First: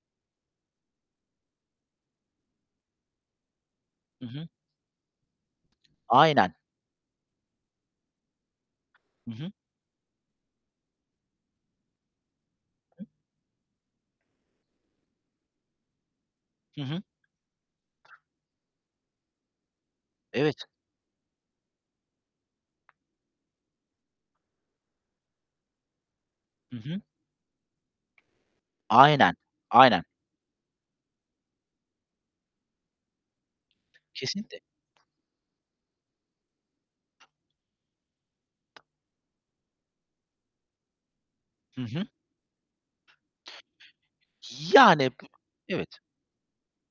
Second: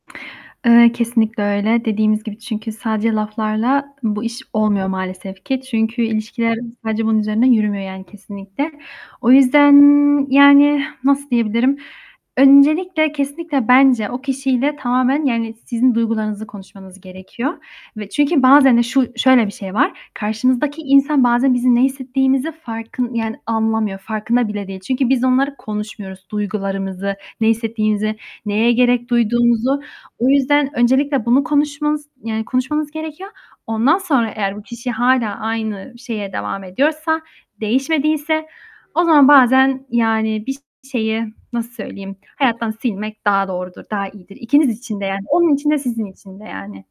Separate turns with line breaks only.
Eee, kesinlikle öyle. Dediğimiz gibi, çünkü sadece laflarla bu
Hı
iş
hı.
olmuyor maalesef ki çünkü
Aynen.
ilişkiler sadece bunun üzerinden yürümüyor, yani, kesinlikle. O
Hı hı.
yüzden, yani, nasıl diyebilirim? Öncelikle, kesinlikle bence o kişiyle tamamen, yani, sizin duygularınızı
Hı hı.
konuşmanız gerekiyor ve çünkü bazen de şu şöyle bir şey var,
Evet.
karşınızdaki insan bazen bizim ne hissettiğimizi farkın yani anlamıyor, farkında bile değil. Çünkü biz onları konuşmuyoruz:
Hı hı.
duygularımızı, ne hissettiğimizi, neye gerek
Aynen,
duyduğumuzu.
aynen.
O yüzden öncelikle bunu konuşmanız, yani, konuşmanız gerekiyor. Ondan sonra eğer
Kesinlikle.
bu kişi hâlâ aynı şeye devam ediyorsa, değişmediyse o zaman bazen yani bir şeyi, nasıl
Hı hı.
söyleyeyim, hayattan silmek daha doğrudur, daha iyidir. İkiniz için de.
Yani, b
Yani, onun için de
evet.
sizin için de yani.